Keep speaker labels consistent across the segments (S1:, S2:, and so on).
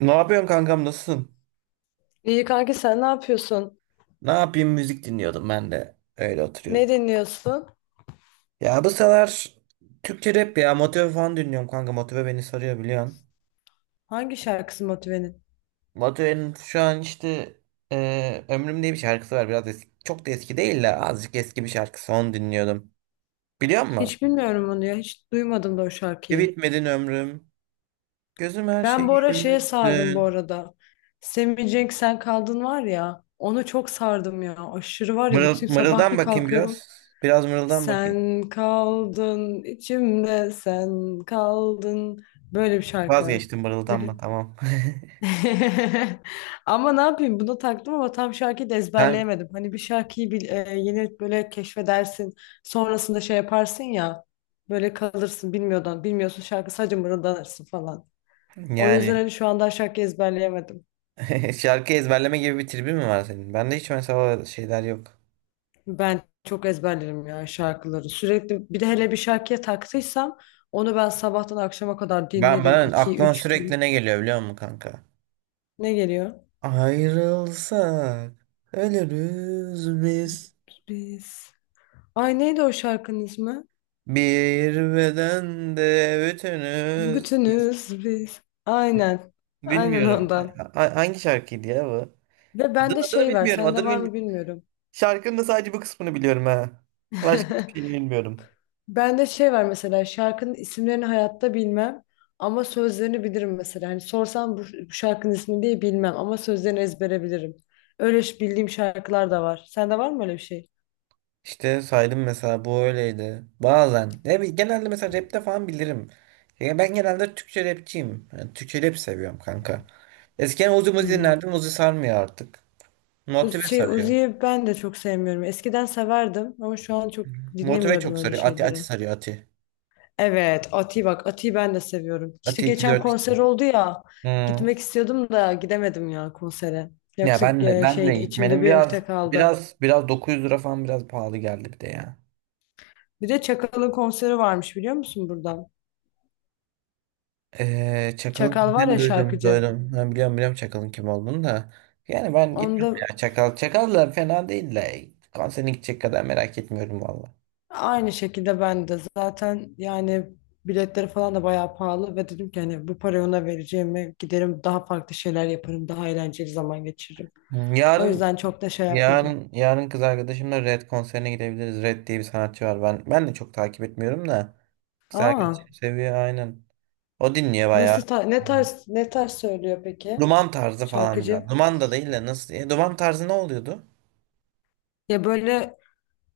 S1: Ne yapıyorsun kankam nasılsın?
S2: İyi kanki sen ne yapıyorsun?
S1: Ne yapayım müzik dinliyordum ben de. Öyle oturuyordum.
S2: Ne dinliyorsun?
S1: Ya bu sıralar Türkçe rap ya Motive falan dinliyorum kanka. Motive beni sarıyor biliyorsun.
S2: Hangi şarkısı Motive'nin?
S1: Motive'nin şu an işte Ömrüm diye bir şarkısı var. Biraz eski, çok da eski değil de azıcık eski bir şarkısı. Onu dinliyordum. Biliyor musun?
S2: Hiç bilmiyorum onu ya. Hiç duymadım da o
S1: Bir
S2: şarkıyı.
S1: bitmedin ömrüm. Gözüm her
S2: Ben
S1: şeyi
S2: bu ara şeye sardım bu
S1: görmüşsün.
S2: arada. Semih Cenk Sen Kaldın var ya. Onu çok sardım ya. Aşırı var ya bütün
S1: Mırıl,
S2: sabah
S1: mırıldan
S2: bir
S1: bakayım
S2: kalkıyorum.
S1: biraz. Biraz mırıldan bakayım.
S2: Sen kaldın içimde sen kaldın. Böyle bir şarkı.
S1: Vazgeçtim
S2: Böyle.
S1: mırıldanma tamam.
S2: Ama ne yapayım bunu taktım ama tam şarkıyı da
S1: Kanka,
S2: ezberleyemedim. Hani bir şarkıyı bil, yeni böyle keşfedersin sonrasında şey yaparsın ya böyle kalırsın bilmiyordan bilmiyorsun şarkı sadece mırıldanırsın falan. O yüzden
S1: yani.
S2: hani şu anda şarkı ezberleyemedim.
S1: Şarkı ezberleme gibi bir tribin mi var senin? Bende hiç mesela şeyler yok.
S2: Ben çok ezberlerim ya şarkıları, sürekli bir de hele bir şarkıya taktıysam onu ben sabahtan akşama kadar
S1: Ben
S2: dinlerim
S1: ben
S2: iki
S1: aklıma
S2: üç
S1: sürekli
S2: gün.
S1: ne geliyor biliyor musun kanka?
S2: Ne geliyor?
S1: Ayrılsak ölürüz biz.
S2: Biz. Ay, neydi o şarkının ismi?
S1: Bir bedende bütünüz.
S2: Bütünüz biz. Aynen. Aynen
S1: Bilmiyorum.
S2: ondan.
S1: Hangi şarkıydı ya bu?
S2: Ve
S1: Adını,
S2: bende
S1: adını
S2: şey var,
S1: bilmiyorum, adını
S2: sende var mı
S1: bilmiyorum.
S2: bilmiyorum.
S1: Şarkının da sadece bu kısmını biliyorum ha. Başka hiçbir şeyini bilmiyorum.
S2: Bende şey var mesela, şarkının isimlerini hayatta bilmem ama sözlerini bilirim mesela. Hani sorsam bu, bu şarkının ismini diye bilmem ama sözlerini ezbere bilirim. Öyle bildiğim şarkılar da var. Sende var mı öyle bir şey?
S1: İşte saydım mesela bu öyleydi. Bazen. Ya genelde mesela rapte falan bilirim. Ya ben genelde Türkçe rapçiyim. Yani Türkçe rap seviyorum kanka. Eskiden Uzi Muzi
S2: Hmm.
S1: dinlerdim. Uzi sarmıyor artık. Motive
S2: Şey,
S1: sarıyor.
S2: Uzi'yi ben de çok sevmiyorum. Eskiden severdim ama şu an çok
S1: Motive
S2: dinlemiyorum
S1: çok
S2: öyle
S1: sarıyor. Ati Ati
S2: şeyleri.
S1: sarıyor Ati.
S2: Evet, Ati bak, Ati'yi ben de seviyorum. İşte
S1: Ati iki yüz
S2: geçen
S1: kırk iki.
S2: konser oldu ya.
S1: Hmm.
S2: Gitmek istiyordum da gidemedim ya konsere.
S1: Ya
S2: Yoksa
S1: ben de ben
S2: şeydi,
S1: de
S2: içimde
S1: benim
S2: bir
S1: biraz
S2: ukde kaldı.
S1: biraz biraz 900 lira falan biraz pahalı geldi bir de ya.
S2: Bir de Çakal'ın konseri varmış, biliyor musun buradan?
S1: Çakal'ın
S2: Çakal var
S1: kimliğini
S2: ya,
S1: duydum,
S2: şarkıcı.
S1: duydum. Ben biliyorum biliyorum Çakal'ın kim olduğunu da. Yani ben gitmem
S2: Onda
S1: ya Çakal. Çakal da fena değil de konserine gidecek kadar merak etmiyorum valla.
S2: aynı şekilde ben de zaten yani biletleri falan da bayağı pahalı ve dedim ki hani bu parayı ona vereceğimi giderim daha farklı şeyler yaparım, daha eğlenceli zaman geçiririm.
S1: Hmm,
S2: O
S1: Yarın
S2: yüzden çok da şey yapmadım.
S1: yarın kız arkadaşımla Red konserine gidebiliriz. Red diye bir sanatçı var. Ben de çok takip etmiyorum da kız
S2: Aa,
S1: arkadaşım seviyor aynen. O dinliyor bayağı.
S2: nasıl ne tarz söylüyor peki?
S1: Duman tarzı falan biraz.
S2: Şarkıcı.
S1: Duman da değil de nasıl? Duman tarzı ne oluyordu?
S2: Ya böyle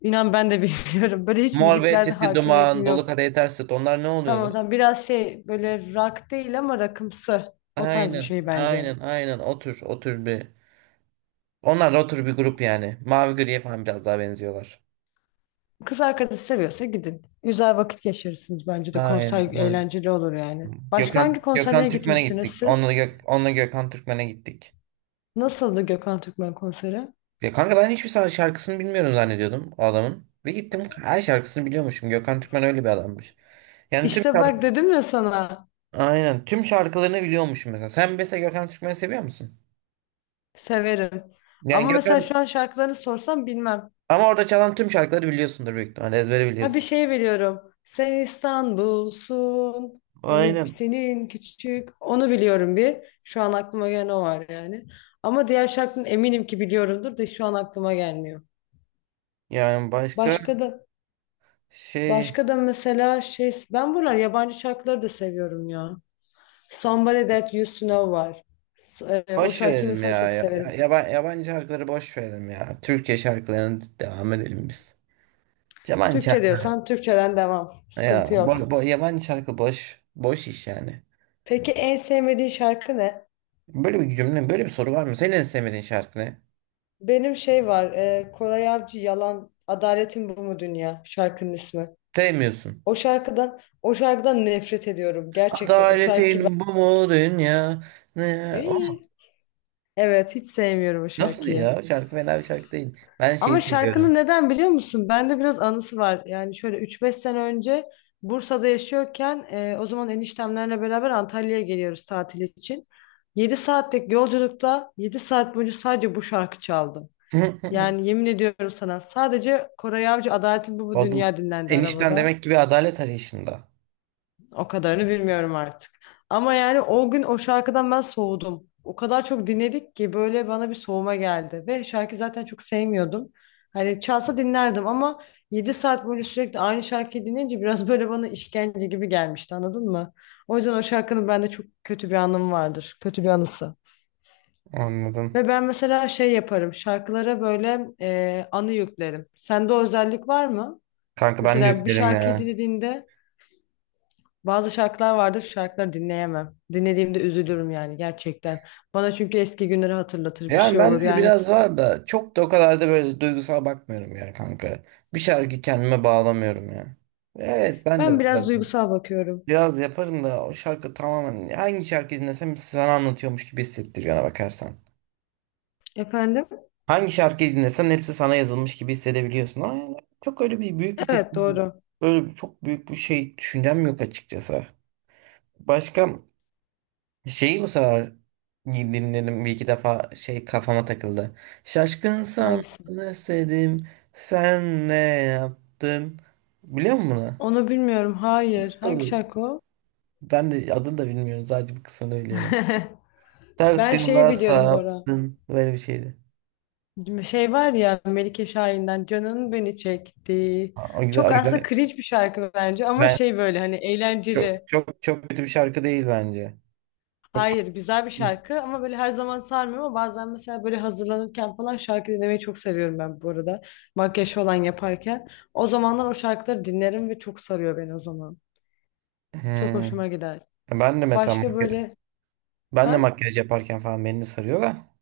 S2: inan ben de bilmiyorum. Böyle hiç
S1: Mor ve
S2: müziklerde
S1: Ötesi, Duman,
S2: hakimiyetim
S1: Dolu
S2: yok.
S1: Kadehi Ters Tut onlar ne oluyordu?
S2: Tamam tamam, biraz şey böyle, rock değil ama rockımsı. O tarz bir
S1: Aynen,
S2: şey bence.
S1: aynen, aynen. Otur, otur bir. Onlar da otur bir grup yani. Mavi griye falan biraz daha benziyorlar.
S2: Kız arkadaşı seviyorsa gidin. Güzel vakit geçirirsiniz bence de.
S1: Aynen.
S2: Konser
S1: Aynen.
S2: eğlenceli olur yani. Başka
S1: Gökhan,
S2: hangi
S1: Gökhan
S2: konserlere
S1: Türkmen'e
S2: gitmiştiniz
S1: gittik.
S2: siz?
S1: Onunla Gökhan Türkmen'e gittik.
S2: Nasıldı Gökhan Türkmen konseri?
S1: Ya kanka ben hiçbir şarkısını bilmiyorum zannediyordum o adamın. Ve gittim her şarkısını biliyormuşum. Gökhan Türkmen öyle bir adammış. Yani tüm
S2: İşte
S1: şarkı,
S2: bak, dedim ya sana.
S1: aynen tüm şarkılarını biliyormuşum mesela. Sen mesela Gökhan Türkmen'i seviyor musun?
S2: Severim.
S1: Yani
S2: Ama mesela şu an şarkılarını sorsam bilmem.
S1: Ama orada çalan tüm şarkıları biliyorsundur büyük ihtimalle ezbere
S2: Ha, bir
S1: biliyorsun.
S2: şey biliyorum. Sen İstanbul'sun. Hani
S1: Aynen.
S2: senin küçük. Onu biliyorum bir. Şu an aklıma gelen o var yani. Ama diğer şarkının eminim ki biliyorumdur da şu an aklıma gelmiyor.
S1: Yani başka
S2: Başka da
S1: şey
S2: başka da mesela şey, ben buralar yabancı şarkıları da seviyorum ya. Somebody That You Used To Know var. O
S1: Boş
S2: şarkıyı
S1: verelim
S2: mesela
S1: ya.
S2: çok
S1: Ya,
S2: severim.
S1: yabancı şarkıları boş verelim ya. Türkiye şarkılarına devam edelim biz. Yabancı
S2: Türkçe
S1: şarkı,
S2: diyorsan Türkçeden devam.
S1: ya,
S2: Sıkıntı yok.
S1: bo, bo- yabancı şarkı boş. Boş iş yani.
S2: Peki en sevmediğin şarkı ne?
S1: Böyle bir soru var mı? Senin en sevmediğin şarkı ne?
S2: Benim şey var, Koray Avcı Yalan, Adaletin Bu Mu Dünya şarkının ismi.
S1: Sevmiyorsun.
S2: O şarkıdan nefret ediyorum gerçekten. O şarkıyı ben...
S1: Adaletin bu mu dünya? Ne? O mu?
S2: Ey! Evet, hiç sevmiyorum o
S1: Nasıl
S2: şarkıyı.
S1: ya? O şarkı fena bir şarkı değil. Ben şeyi
S2: Ama şarkının
S1: seviyorum.
S2: neden biliyor musun? Bende biraz anısı var. Yani şöyle 3-5 sene önce Bursa'da yaşıyorken o zaman eniştemlerle beraber Antalya'ya geliyoruz tatil için. 7 saatlik yolculukta 7 saat boyunca sadece bu şarkı çaldı. Yani yemin ediyorum sana, sadece Koray Avcı Adaletin Bu
S1: Oğlum
S2: Dünya dinlendi
S1: enişten
S2: arabada.
S1: demek ki bir adalet arayışında.
S2: O kadarını bilmiyorum artık. Ama yani o gün o şarkıdan ben soğudum. O kadar çok dinledik ki böyle bana bir soğuma geldi. Ve şarkı zaten çok sevmiyordum. Hani çalsa dinlerdim ama 7 saat boyunca sürekli aynı şarkıyı dinleyince biraz böyle bana işkence gibi gelmişti, anladın mı? O yüzden o şarkının bende çok kötü bir anım vardır. Kötü bir anısı.
S1: Anladım.
S2: Ve ben mesela şey yaparım, şarkılara böyle anı yüklerim. Sende o özellik var mı?
S1: Kanka ben de
S2: Mesela bir
S1: yüklerim
S2: şarkıyı
S1: ya.
S2: dinlediğinde bazı şarkılar vardır, şarkıları dinleyemem. Dinlediğimde üzülürüm yani gerçekten. Bana çünkü eski günleri hatırlatır, bir
S1: Yani
S2: şey olur
S1: bende de
S2: yani.
S1: biraz var da çok da o kadar da böyle duygusal bakmıyorum ya kanka. Bir şarkı kendime bağlamıyorum ya. Evet ben
S2: Ben
S1: de
S2: biraz
S1: biraz
S2: duygusal bakıyorum.
S1: biraz yaparım da o şarkı tamamen hangi şarkı dinlesem sana anlatıyormuş gibi hissettiriyor ona bakarsan.
S2: Efendim?
S1: Hangi şarkıyı dinlesen hepsi sana yazılmış gibi hissedebiliyorsun. Ama yani çok öyle bir büyük bir
S2: Evet,
S1: tepki, yok.
S2: doğru.
S1: Öyle bir, çok büyük bir şey düşüncem yok açıkçası. Başka şeyi bu sefer dinledim bir iki defa şey kafama takıldı. Şaşkın sana
S2: Hangisi?
S1: özledim, sen ne yaptın? Biliyor musun bunu?
S2: Onu bilmiyorum. Hayır. Hangi
S1: Nasıl?
S2: şarkı o?
S1: Ben de adını da bilmiyorum sadece bu kısmını biliyorum. Ters
S2: Ben şeyi
S1: yola
S2: biliyorum Bora.
S1: saptın böyle bir şeydi.
S2: Şey var ya, Melike Şahin'den Canın Beni Çekti.
S1: Ha, o güzel o
S2: Çok aslında
S1: güzel.
S2: cringe bir şarkı bence ama
S1: Ben
S2: şey, böyle hani
S1: çok
S2: eğlenceli.
S1: çok çok kötü bir şarkı değil bence. Çok
S2: Hayır, güzel bir şarkı ama böyle her zaman sarmıyor, ama bazen mesela böyle hazırlanırken falan şarkı dinlemeyi çok seviyorum ben bu arada. Makyaj falan yaparken. O zamanlar o şarkıları dinlerim ve çok sarıyor beni o zaman. Çok
S1: Hmm.
S2: hoşuma gider.
S1: Ben de mesela
S2: Başka
S1: makyaj,
S2: böyle,
S1: ben de
S2: ha?
S1: makyaj yaparken falan beni de sarıyor da.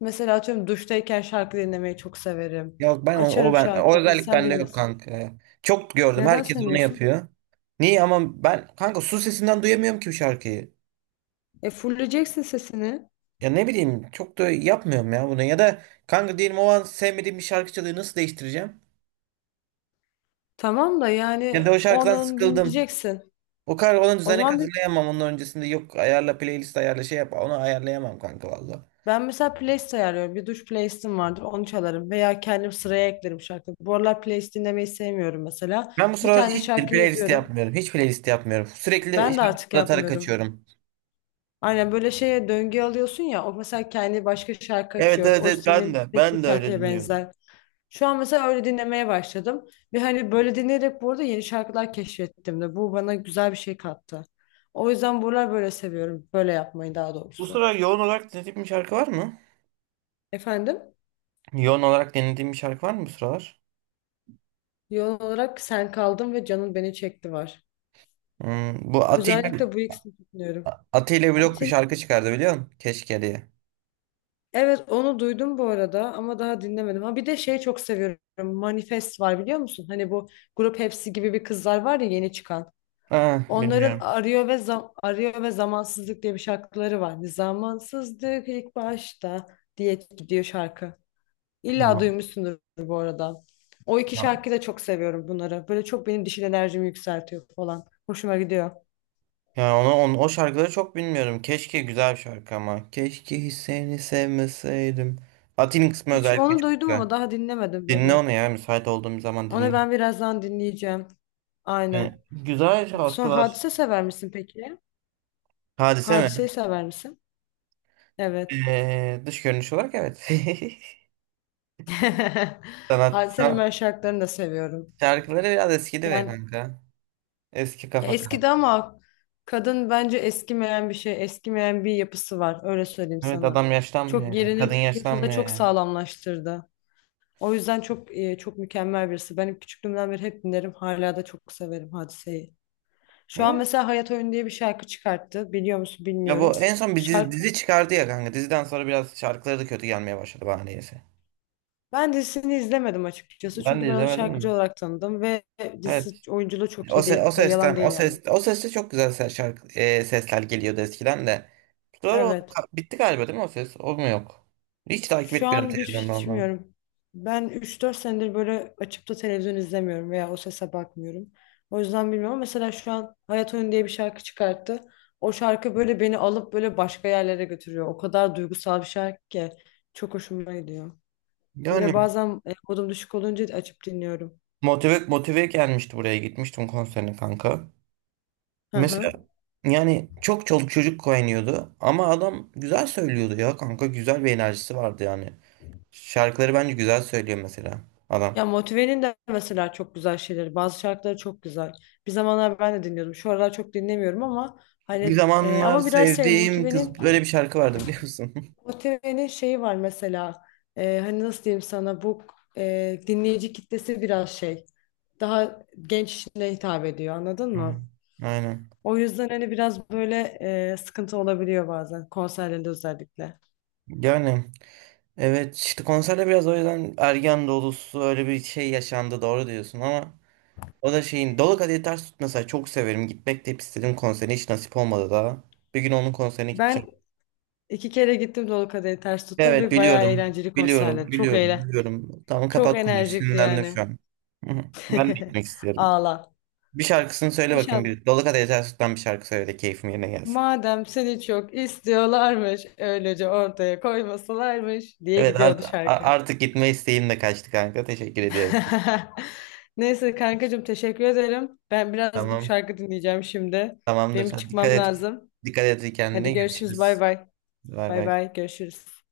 S2: Mesela atıyorum, duştayken şarkı dinlemeyi çok severim.
S1: Yok ben o, o
S2: Açarım
S1: ben o
S2: şarkıyı
S1: özellik
S2: bilsen
S1: bende yok
S2: bilmesen.
S1: kanka ya. Çok gördüm
S2: Neden
S1: herkes onu
S2: sevmiyorsun?
S1: yapıyor. Niye ama ben kanka su sesinden duyamıyorum ki bu şarkıyı.
S2: E, fulleyeceksin sesini.
S1: Ya ne bileyim çok da yapmıyorum ya bunu. Ya da kanka diyelim o an sevmediğim bir şarkı çalıyor nasıl değiştireceğim?
S2: Tamam da
S1: Ya
S2: yani
S1: da o şarkıdan
S2: onu
S1: sıkıldım.
S2: dinleyeceksin.
S1: O kadar ona
S2: O
S1: düzenek
S2: zaman
S1: hazırlayamam onun öncesinde yok ayarla playlist ayarla şey yap onu ayarlayamam kanka vallahi.
S2: ben mesela playlist ayarlıyorum. Bir duş playlistim vardır. Onu çalarım. Veya kendim sıraya eklerim şarkı. Bu aralar playlist dinlemeyi sevmiyorum mesela.
S1: Ben bu
S2: Bir
S1: sıralar
S2: tane
S1: hiç
S2: şarkı
S1: playlist
S2: yazıyorum.
S1: yapmıyorum. Hiç playlist yapmıyorum. Sürekli
S2: Ben de
S1: şarkı
S2: artık
S1: aratarak
S2: yapmıyorum.
S1: kaçıyorum.
S2: Aynen, böyle şeye döngü alıyorsun ya. O mesela kendi başka şarkı
S1: Evet
S2: açıyor.
S1: evet
S2: O
S1: evet ben
S2: senin
S1: de. Ben
S2: seçtiğin
S1: de öyle
S2: şarkıya
S1: dinliyorum.
S2: benzer. Şu an mesela öyle dinlemeye başladım. Ve hani böyle dinleyerek bu arada yeni şarkılar keşfettim de. Bu bana güzel bir şey kattı. O yüzden buralar böyle seviyorum. Böyle yapmayı, daha
S1: Bu
S2: doğrusu.
S1: sıralar yoğun olarak dinlediğim bir şarkı var mı?
S2: Efendim?
S1: Yoğun olarak dinlediğim bir şarkı var mı bu sıralar?
S2: Yoğun olarak sen kaldın ve canın beni çekti var.
S1: Hmm, bu Atilla
S2: Özellikle bu ikisini dinliyorum.
S1: Atilla Blok bir
S2: Ati'nin,
S1: şarkı çıkardı biliyor musun? Keşke diye.
S2: evet, onu duydum bu arada ama daha dinlemedim. Ha, bir de şey çok seviyorum. Manifest var, biliyor musun? Hani bu Grup Hepsi gibi bir kızlar var ya yeni çıkan.
S1: Ha,
S2: Onların
S1: bilmiyorum.
S2: Arıyor ve Zamansızlık diye bir şarkıları var. Hani Zamansızlık ilk başta diye gidiyor şarkı. İlla
S1: Bilmiyorum.
S2: duymuşsundur bu arada. O iki
S1: Ya
S2: şarkıyı da çok seviyorum bunları. Böyle çok benim dişil enerjimi yükseltiyor falan. Hoşuma gidiyor.
S1: yani o şarkıları çok bilmiyorum. Keşke güzel bir şarkı ama. Keşke hiç seni sevmeseydim. Atilla'nın kısmı
S2: Hiç
S1: özellikle
S2: onu
S1: çok
S2: duydum
S1: güzel.
S2: ama daha dinlemedim
S1: Dinle
S2: böyle.
S1: onu ya müsait olduğum zaman
S2: Onu
S1: dinle.
S2: ben birazdan dinleyeceğim.
S1: Yani
S2: Aynen.
S1: güzel
S2: Sonra,
S1: şarkılar.
S2: Hadise sever misin peki?
S1: Hadise mi?
S2: Hadise'yi sever misin? Evet.
S1: Dış görünüş olarak evet.
S2: Hadise'nin
S1: Sanatta
S2: ben şarkılarını da seviyorum.
S1: şarkıları biraz eskidi be
S2: Yani
S1: kanka. Eski
S2: ya
S1: kafa kanka.
S2: eskidi ama kadın bence eskimeyen bir şey, eskimeyen bir yapısı var. Öyle söyleyeyim
S1: Evet
S2: sana.
S1: adam
S2: Çok
S1: yaşlanmıyor yani. Kadın
S2: yerini piyasada
S1: yaşlanmıyor
S2: çok
S1: yani.
S2: sağlamlaştırdı. O yüzden çok çok mükemmel birisi. Benim küçüklüğümden beri hep dinlerim. Hala da çok severim Hadise'yi. Şu
S1: Değil
S2: an
S1: mi?
S2: mesela Hayat Oyun diye bir şarkı çıkarttı. Biliyor musun
S1: Ya
S2: bilmiyorum.
S1: bu en son bir dizi,
S2: Şarkı
S1: dizi çıkardı ya kanka. Diziden sonra biraz şarkıları da kötü gelmeye başladı bana niyeyse.
S2: Ben dizisini izlemedim açıkçası.
S1: Ben
S2: Çünkü
S1: de
S2: ben onu
S1: izlemedim de.
S2: şarkıcı olarak tanıdım ve
S1: Evet.
S2: dizisi, oyunculuğu çok
S1: O,
S2: iyi
S1: se-
S2: değil.
S1: o
S2: Da
S1: sesten,
S2: yalan değil
S1: o
S2: yani.
S1: ses, o seste çok güzel sesler geliyordu eskiden de. Sonra
S2: Evet.
S1: bitti galiba değil mi o ses? O mu yok? Hiç takip
S2: Şu
S1: etmiyorum
S2: an bir
S1: televizyonda
S2: hiç
S1: ondan.
S2: bilmiyorum. Ben 3-4 senedir böyle açıp da televizyon izlemiyorum veya o sese bakmıyorum. O yüzden bilmiyorum. Mesela şu an Hayat Oyunu diye bir şarkı çıkarttı. O şarkı böyle beni alıp böyle başka yerlere götürüyor. O kadar duygusal bir şarkı ki çok hoşuma gidiyor.
S1: Yani
S2: Böyle bazen modum düşük olunca açıp dinliyorum.
S1: Motive gelmişti buraya gitmiştim konserine kanka.
S2: Hı
S1: Mesela
S2: hı.
S1: yani çok çoluk çocuk koynuyordu ama adam güzel söylüyordu ya kanka güzel bir enerjisi vardı yani. Şarkıları bence güzel söylüyor mesela adam.
S2: Ya Motive'nin de mesela çok güzel şeyleri. Bazı şarkıları çok güzel. Bir zamanlar ben de dinliyordum. Şu aralar çok dinlemiyorum ama
S1: Bir
S2: hani
S1: zamanlar
S2: ama biraz şey,
S1: sevdiğim
S2: Motive'nin
S1: kız böyle bir şarkı vardı biliyor musun?
S2: Motive'nin şeyi var mesela. E, hani nasıl diyeyim sana, bu dinleyici kitlesi biraz şey. Daha genç kişilere hitap ediyor, anladın mı?
S1: Aynen. Aynen.
S2: O yüzden hani biraz böyle sıkıntı olabiliyor bazen konserlerde, özellikle.
S1: Yani evet işte konserde biraz o yüzden ergen dolusu öyle bir şey yaşandı doğru diyorsun ama. O da şeyin Dolu Kadehi Ters Tut mesela çok severim. Gitmek de hep istedim konserine hiç nasip olmadı daha. Bir gün onun konserine gideceğim.
S2: Ben 2 kere gittim Dolu Kadehi Ters Tut'a
S1: Evet
S2: ve bayağı
S1: biliyorum.
S2: eğlenceli konserler.
S1: Biliyorum.
S2: Çok
S1: Biliyorum.
S2: eğlenceli.
S1: Biliyorum. Tamam
S2: Çok
S1: kapat konuyu.
S2: enerjikti
S1: Sinirlendim
S2: yani.
S1: şu an. Hı hı. Ben de gitmek istiyorum.
S2: Ağla.
S1: Bir şarkısını söyle bakayım.
S2: İnşallah.
S1: Bir. Dolu Kadehi Ters Tut'tan bir şarkı söyle de keyfim yerine gelsin.
S2: Madem seni çok istiyorlarmış, öylece ortaya koymasalarmış diye
S1: Evet
S2: gidiyordu şarkı.
S1: artık gitme isteğim de kaçtı kanka. Teşekkür ediyorum.
S2: Neyse kankacığım, teşekkür ederim. Ben biraz gidip
S1: Tamam.
S2: şarkı dinleyeceğim şimdi.
S1: Tamamdır.
S2: Benim
S1: Hadi dikkat
S2: çıkmam
S1: et.
S2: lazım.
S1: Dikkat et kendine.
S2: Hadi görüşürüz, bay
S1: Görüşürüz.
S2: bay.
S1: Bay
S2: Bay
S1: bay.
S2: bay, görüşürüz.